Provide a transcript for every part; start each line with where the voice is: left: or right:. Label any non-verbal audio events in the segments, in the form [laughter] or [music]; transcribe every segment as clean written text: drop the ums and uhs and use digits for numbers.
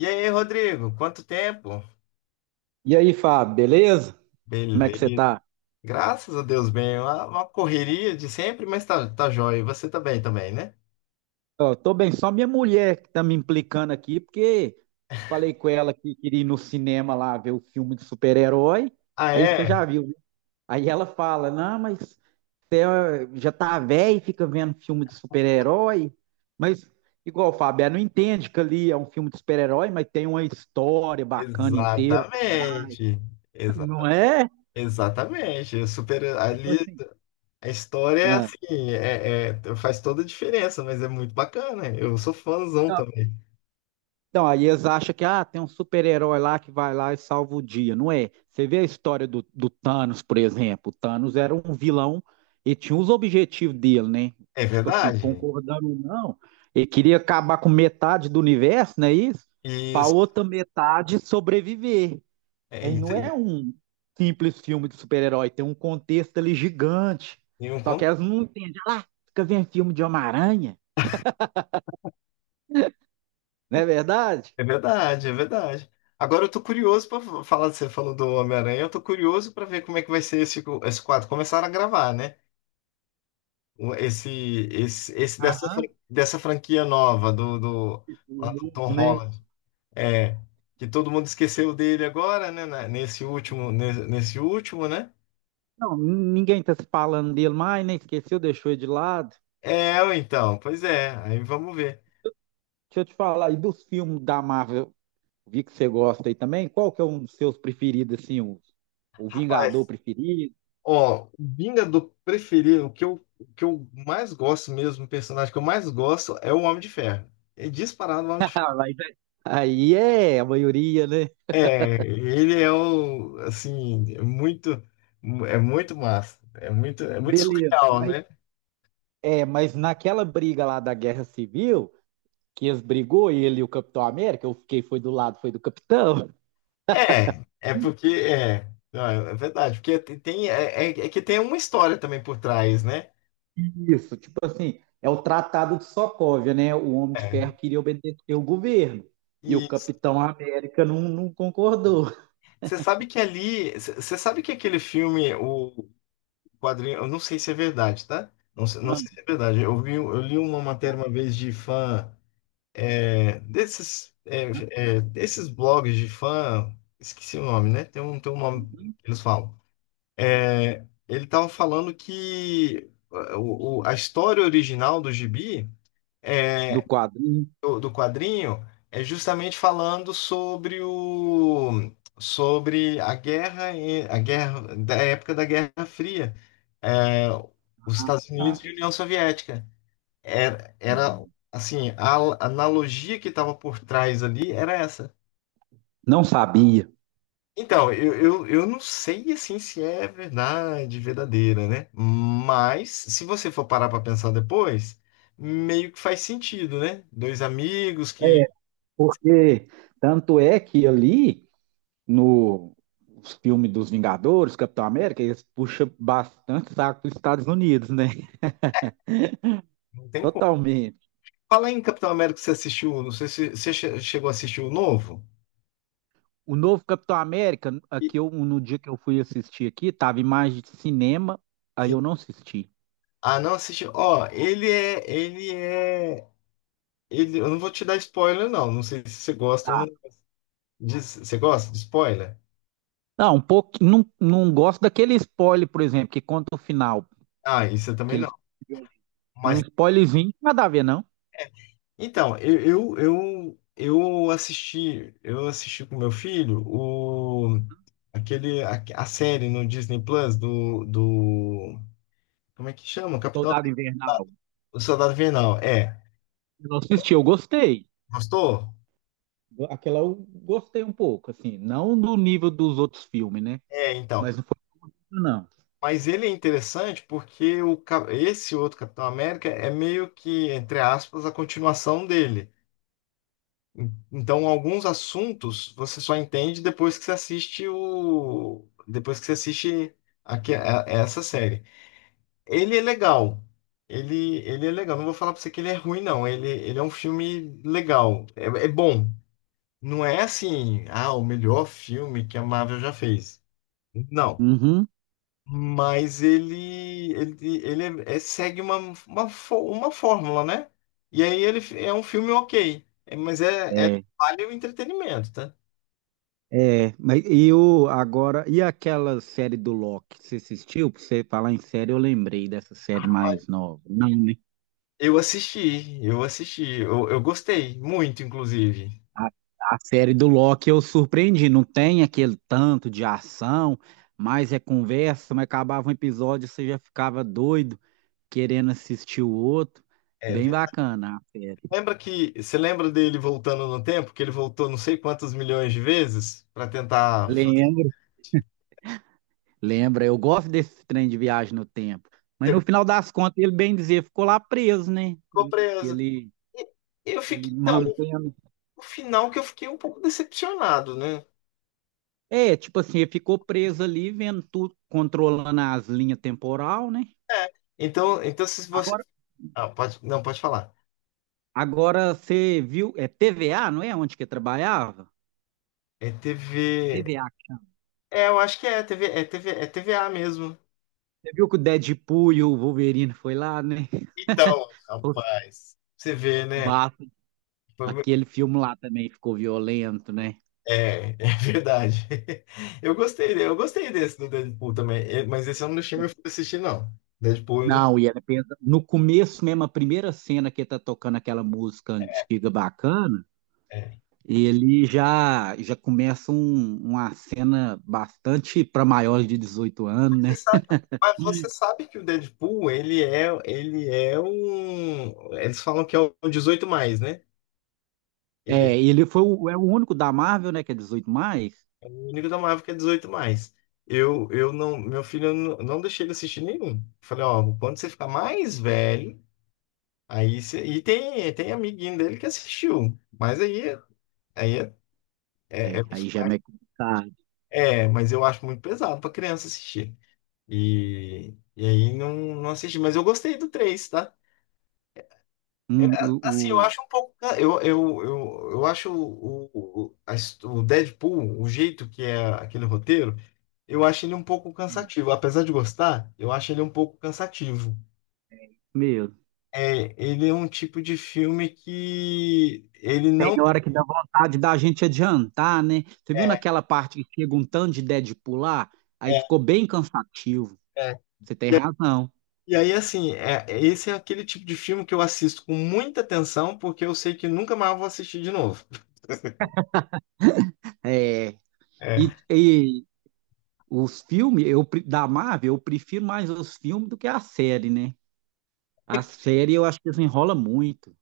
left: E aí, Rodrigo, quanto tempo?
right: E aí, Fábio, beleza? Como é que você
left: Beleza.
right: tá?
left: Graças a Deus, bem. Uma correria de sempre, mas tá joia. E você tá bem também, né?
right: Ó, tô bem, só minha mulher que tá me implicando aqui, porque eu falei com ela que queria ir no cinema lá ver o filme de super-herói,
left: Ah,
right: aí você
left: é?
right: já viu, né? Aí ela fala, não, mas você ó, já tá velho e fica vendo filme de super-herói, mas igual, Fábio, ela não entende que ali é um filme de super-herói, mas tem uma história bacana inteira por trás,
left: Exatamente. Exa
right: não é?
left: exatamente. Eu super,
right: Tipo
left: ali
right: assim,
left: a história é
right: ah.
left: assim, faz toda a diferença, mas é muito bacana. Eu sou fãzão também.
right: Então, aí eles acham que tem um super-herói lá que vai lá e salva o dia. Não é. Você vê a história do Thanos, por exemplo. O Thanos era um vilão e tinha os objetivos dele, né?
left: É
right: Tipo assim,
left: verdade.
right: concordando ou não, ele queria acabar com metade do universo, não é isso? Para
left: Isso,
right: outra metade sobreviver.
left: é
right: Aí
left: isso
right: não
left: aí.
right: é um simples filme de super-herói, tem um contexto ali gigante.
left: E um
right: Só que elas não entendem. Fica vendo filme de Homem-Aranha, não é verdade?
left: É verdade, é verdade. Agora eu tô curioso pra falar, você falou do Homem-Aranha, eu tô curioso pra ver como é que vai ser esse, esse, quadro. Começaram a gravar, né? O- Esse, esse dessa, fran-
right: Aham.
left: dessa franquia nova do,
right: O
left: lá do Tom
right: novo, né?
left: Holland. É, que todo mundo esqueceu dele agora, né? Nesse último, nesse último, né?
right: Não, ninguém tá se falando dele mais, nem esqueceu, deixou ele de lado.
left: É, então, pois é, aí vamos ver.
right: Deixa eu te falar, e dos filmes da Marvel, vi que você gosta aí também, qual que é um dos seus preferidos, assim, o Vingador preferido?
left: Ó, o Vingador preferido, o que eu mais gosto mesmo, o personagem que eu mais gosto é o Homem de Ferro. É disparado o Homem de
right: Ah,
left: Ferro.
right: mas aí é a maioria, né?
left: É, ele é o, assim, é muito massa. É muito
right: Beleza,
left: surreal,
right: mas,
left: né?
right: é, mas naquela briga lá da Guerra Civil, que eles brigou, ele e o Capitão América, eu fiquei, foi do lado, foi do Capitão.
left: É, é porque, é, não, é verdade, porque tem, tem- é, é- é que tem uma história também por trás, né?
right: Isso, tipo assim, é o Tratado de Sokovia, né? O Homem de
left: É.
right: Ferro queria obedecer o governo. E o
left: E
right: Capitão América não, não concordou.
left: você sabe que ali, você sabe que aquele filme, o quadrinho, eu não sei se é verdade, tá? Não, não sei
right: Aham,
left: se é verdade. Eu vi, eu li uma matéria uma vez de fã desses desses blogs de fã, esqueci o nome, né? Tem um nome
right: uhum.
left: que eles falam. É, ele tava falando que a história original do Gibi
right: Do
left: é
right: quadrinho.
left: do quadrinho é justamente falando sobre a guerra a guerra da época da Guerra Fria, é, os Estados
right: Ah,
left: Unidos e a União Soviética. Era,
right: não,
left: era assim, a analogia que estava por trás ali era essa.
right: não sabia.
left: Então, eu não sei assim se é verdade, verdadeira, né? Mas se você for parar para pensar depois, meio que faz sentido, né? Dois amigos que
right: É, porque tanto é que ali no os filmes dos Vingadores, Capitão América, eles puxam bastante saco dos Estados Unidos, né?
left: não tem.
right: Totalmente.
left: Fala aí em Capitão América que você assistiu, não sei se você chegou a assistir o novo.
right: O novo Capitão América,
left: E-
right: aqui eu, no dia que eu fui assistir aqui, tava em mais de cinema, aí
left: Sim.
right: eu não assisti.
left: Ah, não assistiu. Ó, eu não vou te dar spoiler não, não sei se você gosta ou não.
right: Tá.
left: Você gosta de spoiler?
right: Não, um pouco, não, não gosto daquele spoiler, por exemplo, que conta o final,
left: Ah, isso eu
right: que
left: também não.
right: eles mas um
left: Mas
right: spoilerzinho, nada a ver, não.
left: então, eu assisti com meu filho o aquele a série no Disney Plus do como é que chama? Capitão,
right: Soldado Invernal.
left: o Soldado Invernal. É.
right: Eu não assisti, eu gostei.
left: Gostou?
right: Aquela eu gostei um pouco, assim, não do nível dos outros filmes, né?
left: É, então.
right: Mas não foi isso, não.
left: Mas ele é interessante porque esse outro Capitão América é meio que, entre aspas, a continuação dele. Então, alguns assuntos você só entende depois que você assiste depois que você assiste essa série. Ele é legal. Ele é legal. Não vou falar pra você que ele é ruim, não. Ele é um filme legal. É, é bom. Não é assim, ah, o melhor filme que a Marvel já fez. Não.
right: Uhum.
left: Mas ele segue uma fórmula, né? E aí ele é um filme ok, é, mas
right: É.
left: vale o entretenimento, tá?
right: É, mas e o agora e aquela série do Loki, você assistiu? Pra você falar em série, eu lembrei dessa série mais nova. Não, né?
left: Eu gostei muito, inclusive.
right: A, a série do Loki eu surpreendi, não tem aquele tanto de ação, mas é conversa, mas acabava um episódio, você já ficava doido, querendo assistir o outro.
left: É,
right: Bem bacana a série.
left: lembra que você lembra dele voltando no tempo, que ele voltou não sei quantos milhões de vezes para tentar
right: Lembro, lembra, eu gosto desse trem de viagem no tempo. Mas
left: fazer,
right: no final das contas, ele bem dizer, ficou lá preso, né?
left: ficou
right: Que
left: preso.
right: ele,
left: E Eu
right: ele
left: fiquei, então,
right: mantendo.
left: o final que eu fiquei um pouco decepcionado, né?
right: É, tipo assim, ele ficou preso ali, vendo tudo, controlando as linhas temporal, né?
left: Então se você, ah, pode, não pode falar.
right: Agora você viu, é TVA, não é? Onde que eu trabalhava?
left: É TV.
right: TVA.
left: É, eu acho que é TV, é TVA mesmo.
right: Você viu que o Deadpool e o Wolverine foi lá, né? [laughs]
left: Então,
right: Os
left: rapaz, você vê, né?
right: Massa.
left: Foi-
right: Aquele filme lá também ficou violento, né?
left: É, é verdade. [laughs] Eu gostei desse do Deadpool também, é, mas esse eu não deixei meu filho assistir, não. Deadpool, eu não,
right: Não, e ela pensa, no começo mesmo, a primeira cena que ele tá tocando aquela música antiga bacana,
left: é.
right: ele já começa uma cena bastante para maiores de 18 anos,
left: Você
right: né?
left: sabe, mas você sabe que o Deadpool, ele é um, eles falam que é o 18 mais, né? Ele,
right: É, ele é o único da Marvel, né, que é 18+.
left: é, o único da Marvel que é 18 mais. Eu não, meu filho, eu não, não deixei ele assistir nenhum. Falei, ó, quando você ficar mais velho, aí você. E tem amiguinho dele que assistiu. Mas aí é,
right: É,
left: os
right: aí já é
left: pais-
right: meio complicado.
left: é, mas eu acho muito pesado pra criança assistir. E aí não, não assisti. Mas eu gostei do três, tá? É, assim, eu
right: O,
left: acho um pouco. Eu acho o Deadpool, o jeito que é aquele roteiro, eu acho ele um pouco cansativo. Apesar de gostar, eu acho ele um pouco cansativo.
right: meu,
left: É, ele é um tipo de filme que ele
right: tem
left: não.
right: hora que dá vontade da gente adiantar, né? Você viu
left: É,
right: naquela parte que chega um tanto de Deadpool lá? Aí
left: é.
right: ficou bem cansativo.
left: É.
right: Você tem razão.
left: E aí, assim, esse é aquele tipo de filme que eu assisto com muita atenção, porque eu sei que nunca mais eu vou assistir de novo.
right: É, e,
left: É.
right: e os filmes eu, da Marvel, eu prefiro mais os filmes do que a série, né?
left: É,
right: A série eu acho que desenrola muito.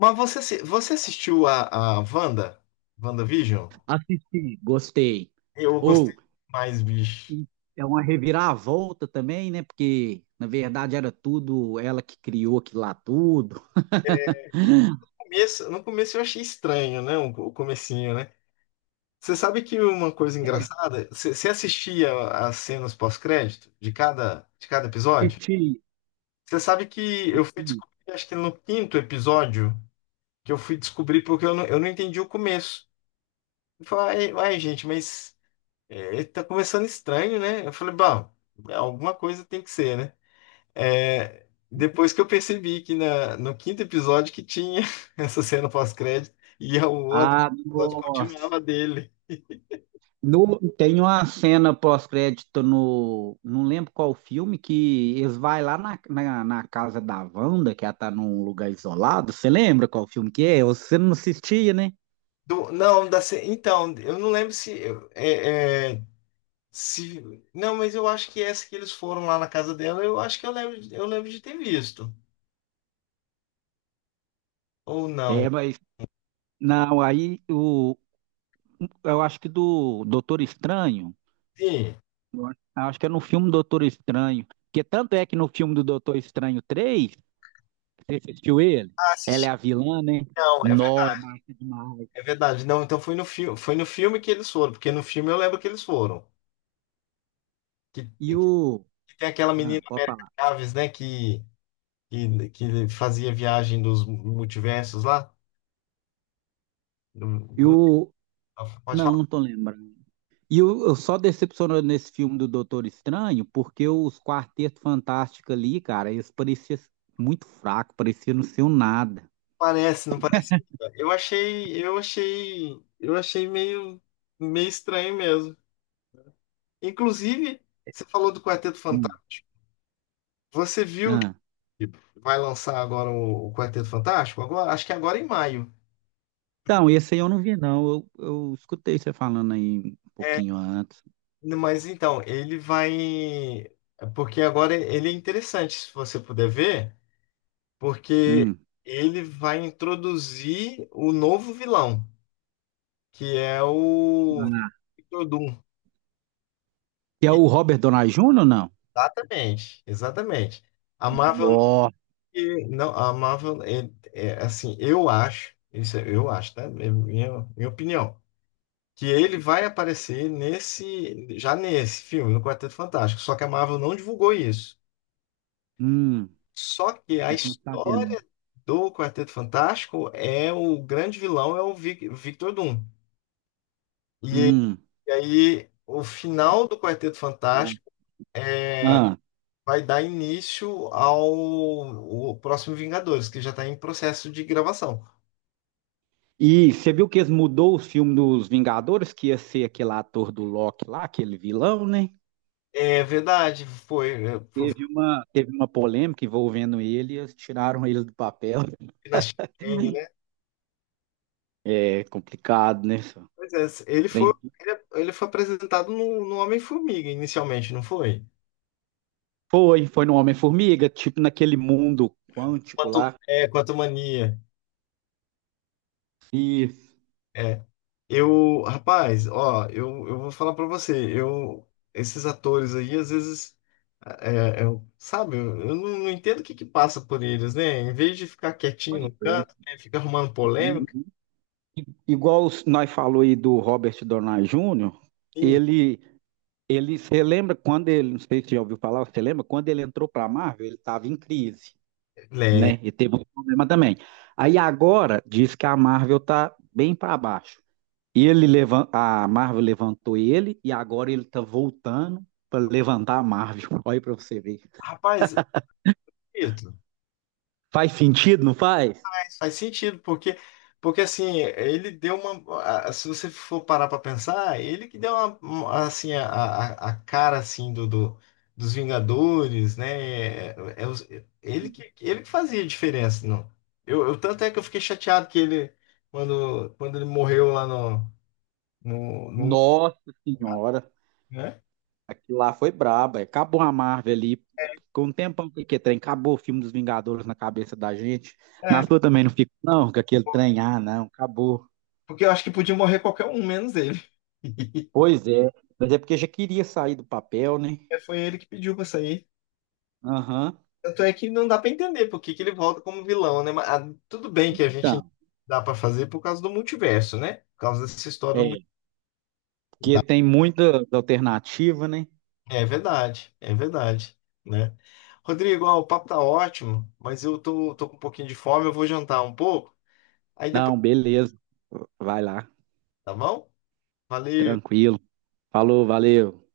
left: mas você, você assistiu a Wanda? WandaVision?
right: Assisti, gostei.
left: Eu gostei
right: Ou
left: mais, bicho.
right: e é uma reviravolta também, né? Porque na verdade era tudo ela que criou aquilo lá tudo.
left: E no começo eu achei estranho, né? O comecinho, né? Você sabe que uma coisa engraçada, você assistia as cenas pós-crédito de cada episódio?
right: Assisti.
left: Você sabe que eu fui descobrir, acho que no quinto episódio, que eu fui descobrir porque eu não entendi o começo. Eu falei, ai, ai, gente, mas tá começando estranho, né? Eu falei, bom, alguma coisa tem que ser, né? É, depois que eu percebi que no quinto episódio que tinha [laughs] essa cena pós-crédito e o outro
right: Ah,
left: episódio
right: nossa.
left: continuava dele.
right: No, tem uma cena pós-crédito no. Não lembro qual filme, que eles vão lá na, na casa da Wanda, que ela tá num lugar isolado. Você lembra qual filme que é? Você não assistia, né?
left: Não, então, eu não lembro se, é, é, se. Não, mas eu acho que essa que eles foram lá na casa dela, eu acho que eu lembro de ter visto. Ou não.
right: É, mas. Não, aí o, eu acho que do Doutor Estranho.
left: Sim.
right: Eu acho que é no filme Doutor Estranho. Porque tanto é que no filme do Doutor Estranho 3 você assistiu ele?
left: Ah,
right: Ela é a
left: assisti.
right: vilã, né?
left: Não, é
right: Nó, é
left: verdade.
right: massa demais.
left: É verdade. Não, então foi no filme que eles foram, porque no filme eu lembro que eles foram. Que,
right: E o.
left: que tem aquela menina
right: Ah, pode
left: América
right: falar.
left: Chaves, né? Que fazia viagem dos multiversos lá. do-
right: E
left: do-
right: o.
left: Pode
right: Não,
left: falar,
right: não tô lembrando. E eu só decepcionou nesse filme do Doutor Estranho, porque os Quarteto Fantástico ali, cara, eles pareciam muito fracos, pareciam não ser um nada.
left: parece, não parece. Eu achei meio estranho mesmo. Inclusive, você falou do Quarteto
right: Hum.
left: Fantástico. Você viu
right: Ah.
left: que vai lançar agora o Quarteto Fantástico? Agora, acho que agora em maio.
right: Então, esse aí eu não vi, não. Eu escutei você falando aí um pouquinho antes.
left: Mas então, ele vai. Porque agora ele é interessante, se você puder ver, porque
right: Hum.
left: ele vai introduzir o novo vilão, que é o
right: Ah.
left: Victor Doom.
right: Que é o Robert Downey Jr. ou não?
left: Exatamente, exatamente. A Marvel
right: Ó.
left: não, não, a Marvel é, assim, eu acho, tá? É minha opinião, que ele vai aparecer nesse, já nesse filme, no Quarteto Fantástico, só que a Marvel não divulgou isso.
right: Hum.
left: Só que a
right: Esse eu não sabia, não.
left: história do Quarteto Fantástico é o grande vilão é o Victor Doom. E,
right: Hum.
left: e aí o final do Quarteto Fantástico
right: Ah.
left: vai dar início ao o próximo Vingadores, que já está em processo de gravação.
right: E você viu que eles mudou o filme dos Vingadores, que ia ser aquele ator do Loki lá, aquele vilão, né?
left: É verdade, foi
right: Teve uma polêmica envolvendo ele, e eles tiraram ele do papel.
left: na Chang, né?
right: [laughs] É complicado, né? só?
left: Pois é, ele foi,
right: Trem-
left: ele foi apresentado no Homem-Formiga inicialmente, não foi?
right: foi no Homem-Formiga, tipo naquele mundo quântico
left: Quanto,
right: lá.
left: é, quanto mania.
right: E
left: É. Eu, rapaz, ó, eu vou falar pra você, eu, esses atores aí, às vezes, eu, sabe, eu não, não entendo o que que passa por eles, né? Em vez de ficar quietinho no
right: pois é.
left: canto, né, fica arrumando polêmica.
right: Uhum. Igual nós falou aí do Robert Downey Jr.,
left: assim,
right: ele, você lembra quando ele, não sei se você já ouviu falar, você lembra quando ele entrou para a Marvel, ele estava em crise,
left: Lembro.
right: né? E teve um problema também. Aí agora diz que a Marvel tá bem para baixo. A Marvel levantou ele e agora ele tá voltando para levantar a Marvel. [laughs] Olha para você ver.
left: Rapaz, Ito,
right: Faz sentido, não faz?
left: faz sentido, porque, assim, ele deu uma. A- Se você for parar para pensar, ele que deu assim, a cara assim, dos Vingadores, né? É, é os- ele que fazia a diferença. Não. Tanto é que eu fiquei chateado que ele, quando ele morreu lá no,
right: Nossa senhora,
left: né?
right: aquilo lá foi braba. Acabou a Marvel ali. Ficou um tempão que aquele trem acabou o filme dos Vingadores na cabeça da gente. Na
left: É,
right: sua também não fica, não, com aquele trem, ah, não, acabou.
left: porque eu acho que podia morrer qualquer um, menos ele. [laughs]
right: Pois é, mas é porque já queria sair do papel, né?
left: Foi ele que pediu para sair.
right: Aham.
left: Tanto é que não dá pra entender por que que ele volta como vilão, né? Mas, ah, tudo bem que a gente
right: Então,
left: dá pra fazer por causa do multiverso, né? Por causa dessa história do
right: é,
left: multiverso.
right: porque tem muita alternativa, né?
left: É verdade, né? Rodrigo, ó, o papo tá ótimo, mas eu tô com um pouquinho de fome, eu vou jantar um pouco, aí depois,
right: Não, beleza. Vai lá,
left: tá bom? Valeu!
right: tranquilo. Falou, valeu.